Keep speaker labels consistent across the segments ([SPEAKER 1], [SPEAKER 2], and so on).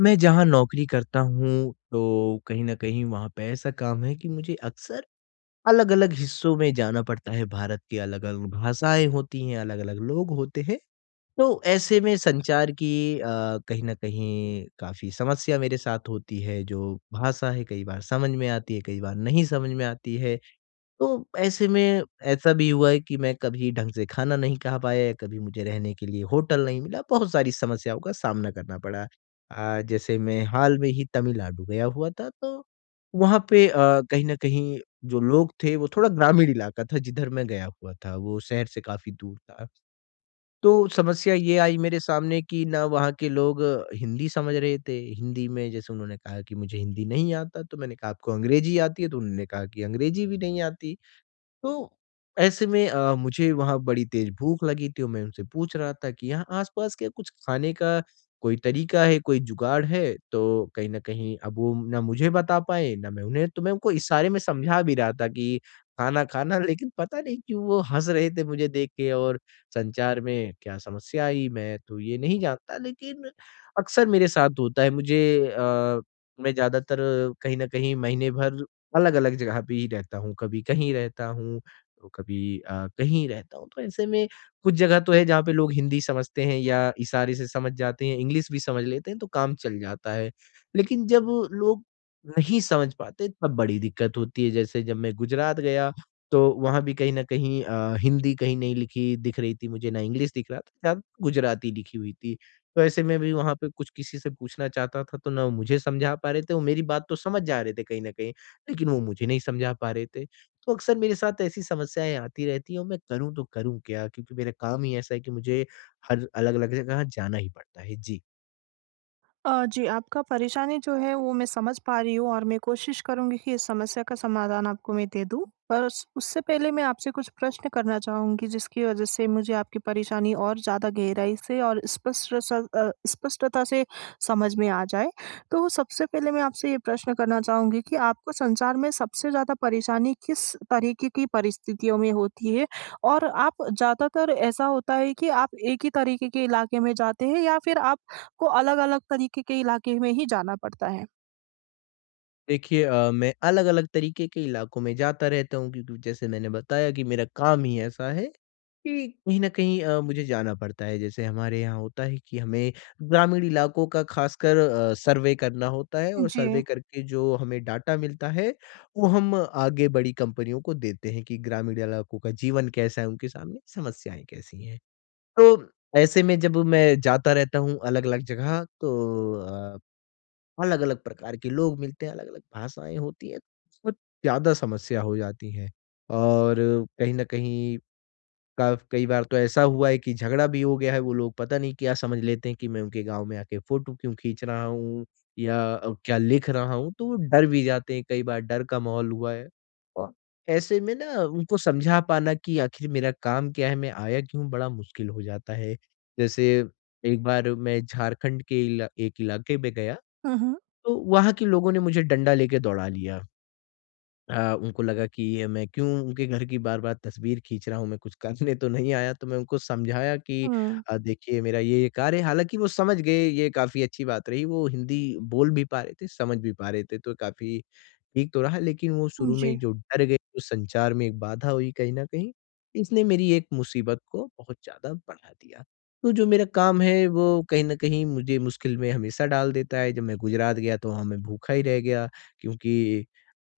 [SPEAKER 1] मैं जहाँ नौकरी करता हूँ, तो कहीं न कहीं वहाँ पे ऐसा काम है कि मुझे अक्सर अलग-अलग हिस्सों में जाना पड़ता है। भारत की अलग-अलग भाषाएँ होती हैं, अलग-अलग लोग होते हैं। तो ऐसे में संचार की अ, कहीं न कहीं काफ़ी समस्या मेरे साथ होती है। जो भाषा है, कई बार समझ में आती है, कई बार नहीं समझ में आती है। तो ऐसे में ऐसा भी हुआ है कि मैं कभी ढंग से खाना नहीं खा पाया या कभी मुझे रहने के लिए होटल नहीं मिला। बहुत सारी समस्याओं का सामना करना पड़ा। जैसे मैं हाल में ही तमिलनाडु गया हुआ था तो वहाँ पे कहीं न कहीं जो लोग थे वो थोड़ा ग्रामीण इलाका था जिधर मैं गया हुआ था, वो शहर से काफ़ी दूर था। तो समस्या ये आई मेरे सामने कि ना वहाँ के लोग हिंदी समझ रहे थे, हिंदी में जैसे उन्होंने कहा कि मुझे हिंदी नहीं आता तो मैंने कहा आपको अंग्रेज़ी आती है? तो उन्होंने कहा कि अंग्रेज़ी भी नहीं आती। तो ऐसे में मुझे वहाँ बड़ी तेज़ भूख लगी थी और मैं उनसे पूछ रहा था कि यहाँ आस-पास क्या कुछ खाने का कोई तरीका है, कोई जुगाड़ है? तो कहीं न कहीं अब वो ना मुझे बता पाए, ना मैं उन्हें तो मैं उनको इशारे में समझा भी रहा था कि खाना खाना लेकिन पता नहीं क्यों वो हँस रहे थे मुझे देख के और संचार में क्या समस्या आई मैं तो ये नहीं जानता लेकिन अक्सर मेरे साथ होता है। मुझे अ, मैं ज़्यादातर कहीं न कहीं महीने भर अलग-अलग जगह पे ही रहता हूँ, कभी कहीं रहता हूँ, तो कभी कहीं रहता हूँ। तो ऐसे में कुछ जगह तो है जहाँ पे लोग हिंदी समझते हैं या इशारे से समझ जाते हैं, इंग्लिश भी समझ लेते हैं तो काम चल जाता है। लेकिन जब लोग नहीं समझ पाते तब बड़ी दिक्कत होती है। जैसे जब मैं गुजरात गया तो वहाँ भी कहीं न कहीं हिंदी कहीं नहीं लिखी दिख रही थी मुझे, ना इंग्लिश दिख रहा था, ज़्यादा गुजराती लिखी हुई थी। तो ऐसे में भी वहाँ पे कुछ किसी से पूछना चाहता था तो ना मुझे समझा पा रहे थे, वो मेरी बात तो समझ जा रहे थे कहीं न कहीं। लेकिन वो मुझे नहीं समझा पा रहे थे। तो अक्सर मेरे साथ ऐसी समस्याएँ आती रहती हैं और मैं करूँ तो करूँ क्या? क्योंकि मेरा काम ही ऐसा है कि मुझे हर अलग-अलग जगह जाना ही पड़ता है। जी।
[SPEAKER 2] जी, आपका परेशानी जो है वो मैं समझ पा रही हूँ और मैं कोशिश करूँगी कि इस समस्या का समाधान आपको मैं दे दूँ। पर उस उससे पहले मैं आपसे कुछ प्रश्न करना चाहूँगी, जिसकी वज़ह से मुझे आपकी परेशानी और ज़्यादा गहराई से और स्पष्टता से समझ में आ जाए। तो सबसे पहले मैं आपसे ये प्रश्न करना चाहूँगी कि आपको संसार में सबसे ज़्यादा परेशानी किस तरीके की परिस्थितियों में होती है? और आप, ज़्यादातर ऐसा होता है कि आप एक ही तरीके के इलाके में जाते हैं, या फिर आप को अलग-अलग तरीके के इलाके में ही जाना पड़ता है?
[SPEAKER 1] देखिए मैं अलग-अलग तरीके के इलाकों में जाता रहता हूँ क्योंकि जैसे मैंने बताया कि मेरा काम ही ऐसा है कि कहीं न कहीं मुझे जाना पड़ता है। जैसे हमारे यहाँ होता है कि हमें ग्रामीण इलाकों का ख़ासकर सर्वे करना होता है और
[SPEAKER 2] जी।
[SPEAKER 1] सर्वे करके जो हमें डाटा मिलता है, वो हम आगे बड़ी कंपनियों को देते हैं कि ग्रामीण इलाकों का जीवन कैसा है, उनके सामने समस्याएँ कैसी हैं। तो ऐसे में जब मैं जाता रहता हूँ अलग-अलग जगह तो अ, अलग-अलग प्रकार के लोग मिलते हैं, अलग-अलग भाषाएँ होती हैं, तो बहुत ज़्यादा समस्या हो जाती है। और कहीं न कहीं काफ कई बार तो ऐसा हुआ है कि झगड़ा भी हो गया है, वो लोग पता नहीं क्या समझ लेते हैं कि मैं उनके गाँव में आके फ़ोटो क्यों खींच रहा हूँ या क्या लिख रहा हूँ, तो वो डर भी जाते हैं, कई बार डर का माहौल हुआ है। और ऐसे में ना उनको समझा पाना कि आखिर मेरा काम क्या है, मैं आया क्यों हूँ, बड़ा मुश्किल हो जाता है। जैसे एक बार मैं झारखंड के इला एक इलाके में गया,
[SPEAKER 2] हुँ, हुँ।
[SPEAKER 1] तो वहाँ के लोगों ने मुझे डंडा लेके दौड़ा लिया। उनको लगा कि मैं क्यों उनके घर की बार-बार तस्वीर खींच रहा हूँ, मैं कुछ करने तो नहीं आया, तो मैं उनको समझाया कि
[SPEAKER 2] हुँ,
[SPEAKER 1] देखिए मेरा ये कार्य है। हालाँकि वो समझ गए, ये काफ़ी अच्छी बात रही। वो हिंदी बोल भी पा रहे थे, समझ भी पा रहे थे, तो काफ़ी ठीक तो रहा, लेकिन वो शुरू
[SPEAKER 2] जी।
[SPEAKER 1] में जो डर गए, जो संचार में एक बाधा हुई कहीं न कहीं, इसने मेरी एक मुसीबत को बहुत ज़्यादा बढ़ा दिया। तो जो मेरा काम है, वो कहीं न कहीं मुझे मुश्किल में हमेशा डाल देता है। जब मैं गुजरात गया, तो वहाँ मैं भूखा ही रह गया क्योंकि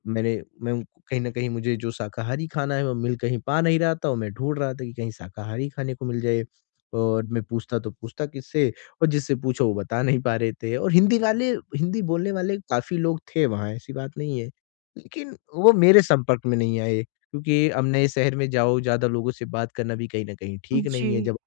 [SPEAKER 1] मैं उनको कहीं न कहीं मुझे जो शाकाहारी खाना है, वो मिल कहीं पा नहीं रहा था और मैं ढूँढ रहा था कि कहीं शाकाहारी खाने को मिल जाए। और मैं पूछता तो पूछता किससे और जिससे पूछो वो बता नहीं पा रहे थे और हिंदी बोलने वाले काफ़ी लोग थे वहाँ, ऐसी बात नहीं है। लेकिन वो मेरे संपर्क में नहीं आए क्योंकि अब नए शहर में जाओ, ज़्यादा लोगों से बात करना भी कहीं न कहीं ठीक नहीं है।
[SPEAKER 2] जी,
[SPEAKER 1] जब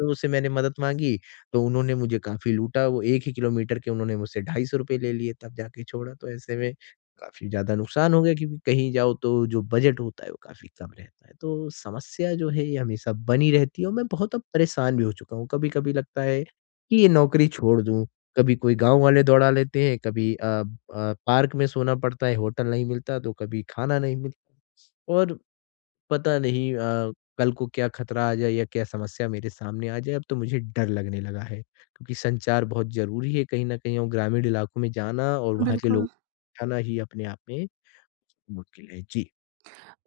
[SPEAKER 1] लोगों से मैंने मदद माँगी, तो उन्होंने मुझे काफ़ी लूटा। वो 1 ही किलोमीटर के उन्होंने मुझसे ₹250 ले लिए, तब जाके छोड़ा। तो ऐसे में काफ़ी ज़्यादा नुकसान हो गया क्योंकि कहीं जाओ तो जो बजट होता है वो काफ़ी कम रहता है। तो समस्या जो है ये हमेशा बनी रहती है और मैं बहुत अब परेशान भी हो चुका हूँ। कभी-कभी लगता है कि ये नौकरी छोड़ दूँ, कभी कोई गाँव वाले दौड़ा लेते हैं, कभी पार्क में सोना पड़ता है, होटल नहीं मिलता तो कभी खाना नहीं मिलता और पता नहीं कल को क्या खतरा आ जाए या क्या समस्या मेरे सामने आ जाए, अब तो मुझे डर लगने लगा है। क्योंकि संचार बहुत ज़रूरी है कहीं न कहीं और ग्रामीण इलाकों में जाना और वहाँ के लोगों
[SPEAKER 2] बिल्कुल।
[SPEAKER 1] को जाना ही अपने आप में मुश्किल है। जी।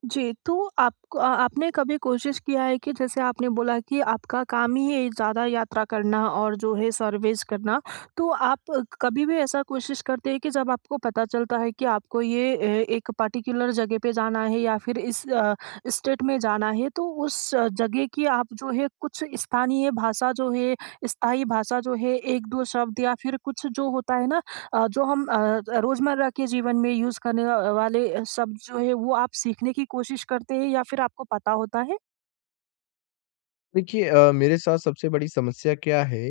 [SPEAKER 2] जी, तो आपको, आपने कभी कोशिश किया है कि, जैसे आपने बोला कि आपका काम ही है ज़्यादा यात्रा करना और जो है सर्विस करना, तो आप कभी भी ऐसा कोशिश करते हैं कि जब आपको पता चलता है कि आपको ये एक पर्टिकुलर जगह पे जाना है या फिर इस स्टेट में जाना है, तो उस जगह की आप जो है कुछ स्थानीय भाषा जो है, स्थाई भाषा जो है, 1-2 शब्द या फिर कुछ जो होता है ना, जो हम रोज़मर्रा के जीवन में यूज़ करने वाले शब्द जो है, वो आप सीखने की कोशिश करते हैं या फिर आपको पता होता है?
[SPEAKER 1] देखिए मेरे साथ सबसे बड़ी समस्या क्या है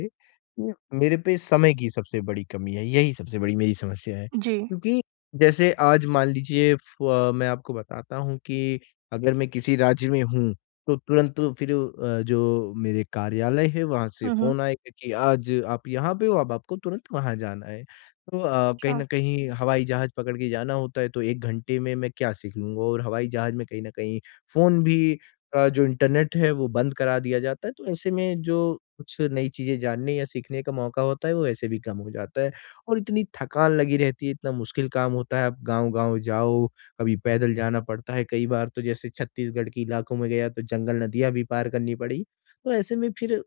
[SPEAKER 1] कि मेरे पे समय की सबसे बड़ी कमी है, यही सबसे बड़ी मेरी समस्या है।
[SPEAKER 2] जी।
[SPEAKER 1] क्योंकि जैसे आज मान लीजिए मैं आपको बताता हूँ कि अगर मैं किसी राज्य में हूँ, तो तुरंत फिर जो मेरे कार्यालय है वहाँ से
[SPEAKER 2] हुँ, हुँ।
[SPEAKER 1] फ़ोन आएगा कि आज आप यहाँ पे हो, अब आपको तुरंत वहाँ जाना है। तो कहीं
[SPEAKER 2] अच्छा।
[SPEAKER 1] न कहीं हवाई जहाज़ पकड़ के जाना होता है, तो 1 घंटे में मैं क्या सीख लूँगा और हवाई जहाज़ में कहीं न कहीं फ़ोन भी का जो इंटरनेट है वो बंद करा दिया जाता है, तो ऐसे में जो कुछ नई चीज़ें जानने या सीखने का मौका होता है, वो ऐसे भी कम हो जाता है। और इतनी थकान लगी रहती है, इतना मुश्किल काम होता है, आप गाँव-गाँव जाओ, कभी पैदल जाना पड़ता है, कई बार तो जैसे छत्तीसगढ़ के इलाकों में गया तो जंगल, नदियाँ भी पार करनी पड़ी। तो ऐसे में फिर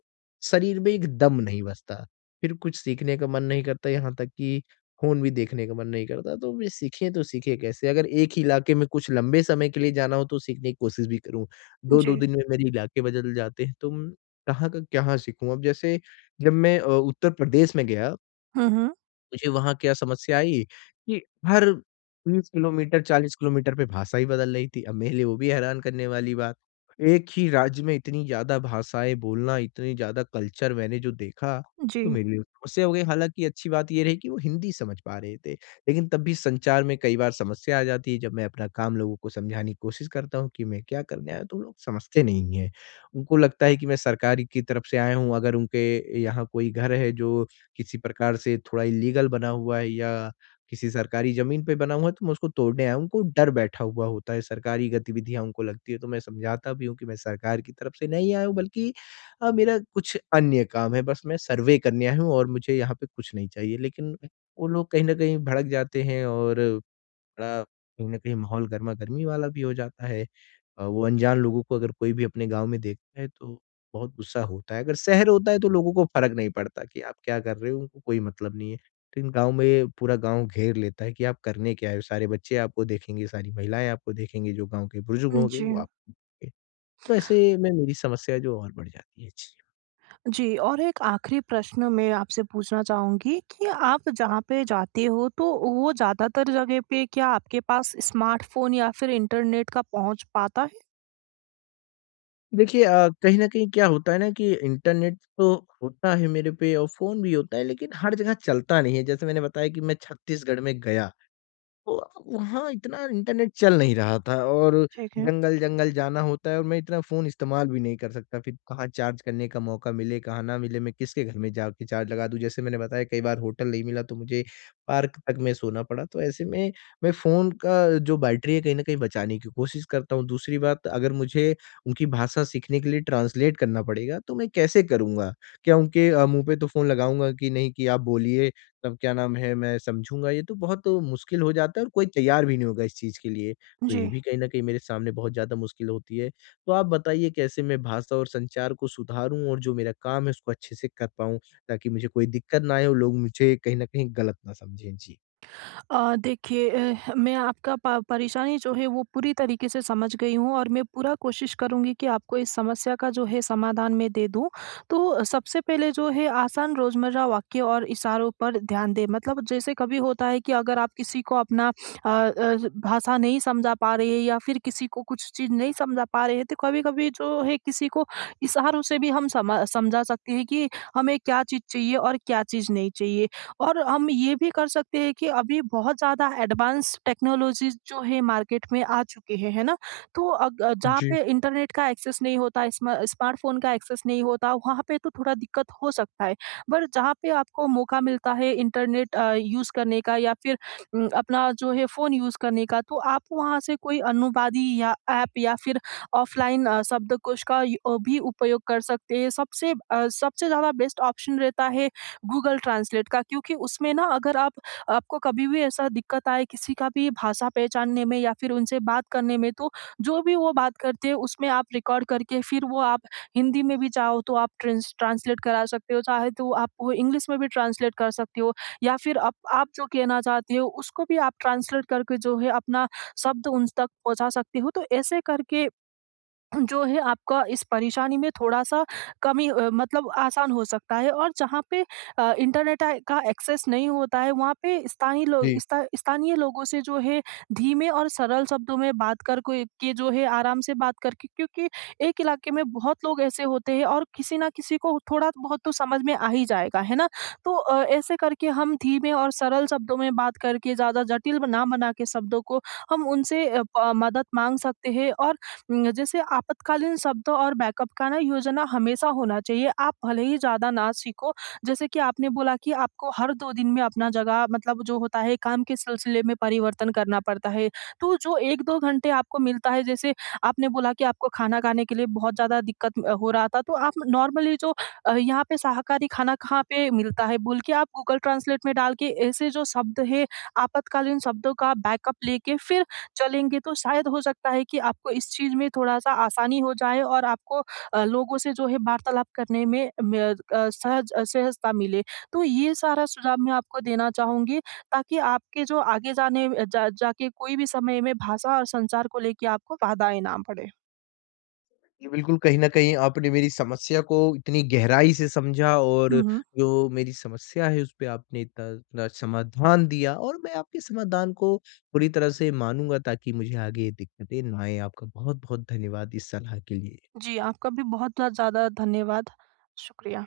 [SPEAKER 1] शरीर में एक दम नहीं बचता, फिर कुछ सीखने का मन नहीं करता, यहाँ तक कि फ़ोन भी देखने का मन नहीं करता, तो वे सीखें तो सीखें कैसे? अगर एक ही इलाके में कुछ लंबे समय के लिए जाना हो तो सीखने की कोशिश भी करूँ। 2-2
[SPEAKER 2] जी।
[SPEAKER 1] दिन में मेरे इलाके बदल जाते हैं, तो मैं कहाँ का क्या सीखूँ? अब जैसे जब मैं उत्तर प्रदेश में गया
[SPEAKER 2] हुँ, हुँ।
[SPEAKER 1] मुझे वहाँ क्या समस्या आई कि हर 30 किलोमीटर, 40 किलोमीटर पे भाषा ही बदल रही थी। अब मेरे लिए वो भी हैरान करने वाली बात। एक ही राज्य में इतनी ज़्यादा भाषाएँ बोलना, इतनी ज़्यादा कल्चर मैंने जो देखा,
[SPEAKER 2] जी।
[SPEAKER 1] तो मेरे लिए समस्या हो गई। हालाँकि अच्छी बात ये रही कि वो हिंदी समझ पा रहे थे, लेकिन तब भी संचार में कई बार समस्या आ जाती है। जब मैं अपना काम लोगों को समझाने की कोशिश करता हूँ कि मैं क्या करने आया हूँ, तो वो लोग समझते नहीं हैं। उनको लगता है कि मैं सरकारी की तरफ से आया हूँ, अगर उनके यहाँ कोई घर है जो किसी प्रकार से थोड़ा इल्लीगल बना हुआ है या किसी सरकारी ज़मीन पे बना हुआ है, तो मैं उसको तोड़ने आया हूँ। उनको डर बैठा हुआ होता है, सरकारी गतिविधियाँ उनको लगती है, तो मैं समझाता भी हूँ कि मैं सरकार की तरफ से नहीं आया हूँ बल्कि मेरा कुछ अन्य काम है, बस मैं सर्वे करने आया हूँ और मुझे यहाँ पे कुछ नहीं चाहिए। लेकिन वो लोग कहीं न कहीं भड़क जाते हैं और बड़ा कहीं न कहीं माहौल गरमा-गरमी वाला भी हो जाता है। वो अनजान लोगों को अगर कोई भी अपने गाँव में देखता है तो बहुत गुस्सा होता है। अगर शहर होता है तो लोगों को फ़र्क नहीं पड़ता कि आप क्या कर रहे हो, उनको कोई मतलब नहीं है। लेकिन गाँव में पूरा गाँव घेर लेता है कि आप करने क्या आए हो? सारे बच्चे आपको देखेंगे, सारी महिलाएँ आपको देखेंगे, जो गाँव के बुजुर्ग होंगे
[SPEAKER 2] जी।
[SPEAKER 1] वो आपको देखेंगे। तो ऐसे में मेरी समस्या है जो और बढ़ जाती है। जी।
[SPEAKER 2] जी, और एक आखिरी प्रश्न मैं आपसे पूछना चाहूँगी कि आप जहाँ पे जाते हो, तो वो ज़्यादातर जगह पे क्या आपके पास स्मार्टफ़ोन या फिर इंटरनेट का पहुँच पाता है?
[SPEAKER 1] देखिए कहीं न कहीं क्या होता है ना कि इंटरनेट तो होता है मेरे पे और फ़ोन भी होता है लेकिन हर जगह चलता नहीं है। जैसे मैंने बताया कि मैं छत्तीसगढ़ में गया तो वहाँ इतना इंटरनेट चल नहीं रहा था और
[SPEAKER 2] ठीक है।
[SPEAKER 1] जंगल-जंगल जाना होता है और मैं इतना फ़ोन इस्तेमाल भी नहीं कर सकता। फिर कहाँ चार्ज करने का मौका मिले, कहाँ ना मिले, मैं किसके घर में जाके चार्ज लगा दूँ। जैसे मैंने बताया कई बार होटल नहीं मिला तो मुझे पार्क तक में सोना पड़ा। तो ऐसे में मैं फ़ोन का जो बैटरी है कहीं न कहीं बचाने की कोशिश करता हूँ। दूसरी बात अगर मुझे उनकी भाषा सीखने के लिए ट्रांसलेट करना पड़ेगा तो मैं कैसे करूँगा? क्या उनके मुँह पे तो फ़ोन लगाऊँगा कि नहीं कि आप बोलिए तब क्या नाम है, मैं समझूँगा ये तो बहुत मुश्किल हो जाता है और कोई तैयार भी नहीं होगा इस चीज़ के लिए। तो ये
[SPEAKER 2] जी।
[SPEAKER 1] भी कहीं न कहीं मेरे सामने बहुत ज़्यादा मुश्किल होती है। तो आप बताइए कैसे मैं भाषा और संचार को सुधारूँ और जो मेरा काम है उसको अच्छे से कर पाऊँ? ताकि मुझे कोई दिक्कत ना आए और लोग मुझे कहीं न कहीं गलत ना समझें। जी।
[SPEAKER 2] देखिए, मैं आपका प परेशानी जो है वो पूरी तरीके से समझ गई हूँ और मैं पूरा कोशिश करूँगी कि आपको इस समस्या का जो है समाधान मैं दे दूँ। तो सबसे पहले जो है, आसान रोज़मर्रा वाक्य और इशारों पर ध्यान दें। मतलब जैसे कभी होता है कि अगर आप किसी को अपना भाषा नहीं समझा पा रहे हैं या फिर किसी को कुछ चीज़ नहीं समझा पा रहे हैं, तो कभी-कभी जो है किसी को इशारों से भी हम समा समझा सकते हैं कि हमें क्या चीज़ चाहिए और क्या चीज़ नहीं चाहिए। और हम ये भी कर सकते हैं कि अभी बहुत ज़्यादा एडवांस टेक्नोलॉजीज़ जो है मार्केट में आ चुकी है ना? तो जहाँ पे इंटरनेट का एक्सेस नहीं होता, स्मार्टफ़ोन का एक्सेस नहीं होता, वहाँ पे तो थोड़ा दिक्कत हो सकता है। पर जहाँ पे आपको मौका मिलता है इंटरनेट यूज़ करने का या फिर अपना जो है फ़ोन यूज़ करने का, तो आप वहाँ से कोई अनुवादी या ऐप या फिर ऑफ़लाइन शब्दकोश का भी उपयोग कर सकते हैं। सबसे ज़्यादा बेस्ट ऑप्शन रहता है गूगल ट्रांसलेट का, क्योंकि उसमें ना, अगर आप, आपको कभी भी ऐसा दिक्कत आए किसी का भी भाषा पहचानने में या फिर उनसे बात करने में, तो जो भी वो बात करते हैं उसमें आप रिकॉर्ड करके फिर वो आप हिंदी में भी चाहो तो आप ट्रांसलेट करा सकते हो, चाहे तो आप वो इंग्लिश में भी ट्रांसलेट कर सकते हो, या फिर आप जो कहना चाहते हो उसको भी आप ट्रांसलेट करके जो है अपना शब्द उन तक पहुंचा सकते हो। तो ऐसे करके जो है आपका इस परेशानी में थोड़ा-सा कमी, मतलब आसान हो सकता है। और जहाँ पे इंटरनेट का एक्सेस नहीं होता है, वहाँ पे
[SPEAKER 1] जी।
[SPEAKER 2] स्थानीय लोगों से जो है धीमे और सरल शब्दों में बात कर, कोई के जो है आराम से बात करके, क्योंकि एक इलाके में बहुत लोग ऐसे होते हैं और किसी न किसी को थोड़ा बहुत तो समझ में आ ही जाएगा, है ना? तो ऐसे करके हम धीमे और सरल शब्दों में बात करके, ज़्यादा जटिल ना बना के शब्दों को, हम उनसे अ, प मदद माँग सकते हैं। और जैसे आपातकालीन शब्द और बैकअप का ना योजना हमेशा होना चाहिए। आप भले ही ज़्यादा ना सीखो, जैसे कि आपने बोला कि आपको हर 2 दिन में अपना जगह, मतलब जो होता है काम के सिलसिले में, परिवर्तन करना पड़ता है। तो जो 1-2 घंटे आपको मिलता है, जैसे आपने बोला कि आपको खाना खाने के लिए बहुत ज़्यादा दिक्कत हो रहा था, तो आप नॉर्मली जो यहाँ पे शाकाहारी खाना कहाँ पे मिलता है बोल के आप गूगल ट्रांसलेट में डाल के, ऐसे जो शब्द है आपातकालीन शब्दों का बैकअप लेके फिर चलेंगे, तो शायद हो सकता है कि आपको इस चीज़ में थोड़ा-सा आसानी हो जाए और आपको लोगों से जो है वार्तालाप करने में सहजता मिले। तो ये सारा सुझाव मैं आपको देना चाहूँगी, ताकि आपके जो आगे जाने, अ, जा जाके कोई भी समय में, भाषा और संचार को लेके आपको बाधाएँ ना पड़े।
[SPEAKER 1] जी, बिल्कुल, कहीं न कहीं आपने मेरी समस्या को इतनी गहराई से समझा और
[SPEAKER 2] हुँ, हुँ।
[SPEAKER 1] जो मेरी समस्या है, उस पे आपने इतना इतना समाधान दिया और मैं आपके समाधान को पूरी तरह से मानूँगा ताकि मुझे आगे ये दिक्कतें ना आएँ। आपका बहुत-बहुत धन्यवाद इस सलाह के लिए।
[SPEAKER 2] जी, आपका भी बहुत ज़्यादा धन्यवाद। शुक्रिया।